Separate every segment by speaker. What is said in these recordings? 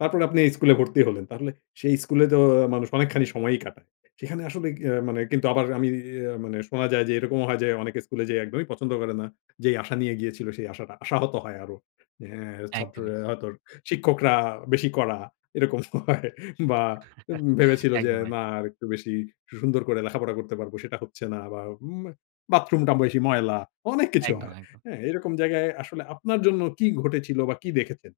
Speaker 1: তারপর আপনি এই স্কুলে ভর্তি হলেন। তাহলে সেই স্কুলে তো মানুষ অনেকখানি সময়ই কাটায়। সেখানে আসলে আ মানে কিন্তু আবার আমি ইয়ে মানে শোনা যায় যে এরকমও হয় যে অনেকে স্কুলে যেয়ে একদমই পছন্দ করে না। যেই আশা নিয়ে গিয়েছিল সেই আশাটা আশাহত হয় আরো। অ্যা
Speaker 2: একদমই।
Speaker 1: ছাত্ররা হয়তো শিক্ষকরা বেশি কড়া, এরকম হয় বা ভেবেছিল যে
Speaker 2: একদম, একদম।
Speaker 1: না আর একটু বেশি সুন্দর করে লেখাপড়া করতে পারব সেটা হচ্ছে না বা ম বাথরুমটা বেশি ময়লা অনেক কিছু
Speaker 2: একদম,
Speaker 1: হয়।
Speaker 2: একদম।
Speaker 1: এরকম জায়গায় আসলে আপনার জন্য কি ঘটেছিল বা কি দেখেছেন?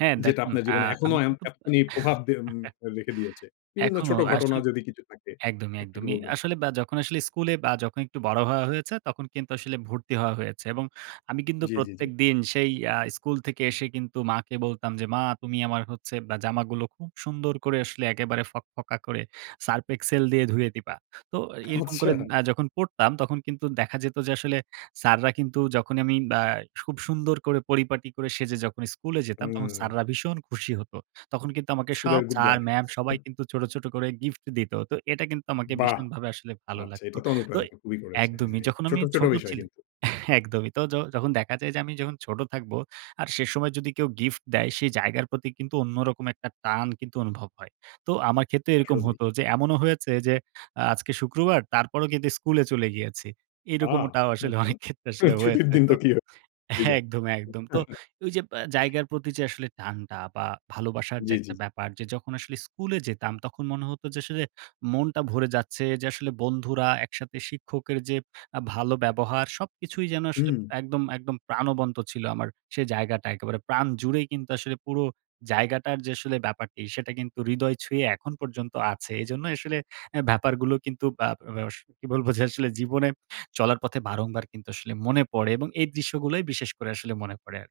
Speaker 2: হ্যাঁ
Speaker 1: যেটা
Speaker 2: দেখুন,
Speaker 1: আপনার
Speaker 2: আ
Speaker 1: জীবনে এখনো
Speaker 2: আমি
Speaker 1: এম
Speaker 2: কিন্তু।
Speaker 1: এতখানি প্রভাব দে উম রেখে দিয়েছে। বিভিন্ন
Speaker 2: এখনো
Speaker 1: ছোট ঘটনা
Speaker 2: আসলে
Speaker 1: যদি কিছু থাকে
Speaker 2: একদমই,
Speaker 1: একটু কি
Speaker 2: একদমই।
Speaker 1: বলবেন?
Speaker 2: আসলে বা যখন আসলে স্কুলে বা একটু বড় হওয়া হয়েছে তখন কিন্তু আসলে ভর্তি হওয়া হয়েছে। এবং আমি কিন্তু
Speaker 1: জি, জি জি।
Speaker 2: প্রত্যেকদিন সেই আ স্কুল থেকে এসে কিন্তু মাকে বলতাম যে মা তুমি আমার হচ্ছে বা জামাগুলো খুব সুন্দর করে আসলে একেবারে ফকফকা করে সার্ফ এক্সেল দিয়ে ধুয়ে দিবা। তো এরকম আ করে
Speaker 1: আচ্ছা।
Speaker 2: যখন পড়তাম তখন কিন্তু দেখা যেত যে আসলে, স্যাররা কিন্তু যখনই আমি বা খুব সুন্দর করে পরিপাটি করে সেজে যখন স্কুলে যেতাম তখন
Speaker 1: হুম।
Speaker 2: স্যাররা ভীষণ খুশি হত। তখন কিন্তু আমাকে সব
Speaker 1: স্কুলের গুড
Speaker 2: স্যার,
Speaker 1: বয়।
Speaker 2: ম্যাম সবাই কিন্তু ছোট, ছোট করে গিফট দিত। তো এটা কিন্তু
Speaker 1: বাহ!
Speaker 2: ভীষণভাবে আসলে ভালো
Speaker 1: আচ্ছা
Speaker 2: লাগতো
Speaker 1: এটা তো
Speaker 2: তো
Speaker 1: অনুপ্রাণিত খুবই করেছে।
Speaker 2: একদমই। য
Speaker 1: হ্যাঁ,
Speaker 2: যখন
Speaker 1: ছোট,
Speaker 2: আমি
Speaker 1: ছোট
Speaker 2: ছোট
Speaker 1: বিষয়
Speaker 2: ছিলাম,
Speaker 1: কিন্তু।
Speaker 2: একদমই। তো য যখন দেখা যায় যে আমি যখন ছোট থাকবো আর সে সময় যদি কেউ গিফট দেয় সেই জায়গার প্রতি কিন্তু অন্যরকম একটা টান কিন্তু অনুভব হয়। তো আমার ক্ষেত্রেও এরকম
Speaker 1: আসলেই।
Speaker 2: হত। যে এমনও হয়েছে যে আজকে শুক্রবার তারপরও কিন্তু স্কুলে চলে গিয়েছি।
Speaker 1: আ
Speaker 2: এরকমটাও আসলে অনেক
Speaker 1: [unintelligible]
Speaker 2: ক্ষেত্রে আসলে
Speaker 1: ছুটির
Speaker 2: হয়েছে।
Speaker 1: দিন
Speaker 2: তো
Speaker 1: তো কি হবে হয়ে যাব।
Speaker 2: একদম, একদম। তো ঐ যে জায়গার প্রতি যে আসলে টানটা বা ভালোবাসার যে
Speaker 1: জি, জি।
Speaker 2: একটা ব্যাপার যখন আসলে স্কুলে যেতাম তখন মনে হত যে আসলে মনটা ভরে যাচ্ছে। যে আসলে বন্ধুরা একসাথে শিক্ষকের যে ভালো ব্যবহার সবকিছুই যেন আসলে
Speaker 1: হুম।
Speaker 2: একদম, একদম প্রাণবন্ত ছিল আমার সেই জায়গাটা একেবারে প্রাণ জুড়ে কিন্তু আসলে পুরো জায়গাটার যে আসলে ব্যাপারটি সেটা কিন্তু হৃদয় ছুঁয়ে এখন পর্যন্ত আছে। এজন্যই আসলে অ্যা ব্যাপারগুলো কিন্তু বা বে বে কি বলব যে আসলে জীবনে চলার পথে বারংবার কিন্তু আসলে মনে পড়ে। এবং এই দৃশ্যগুলোই বিশেষ করে আসলে মনে পড়ে আর।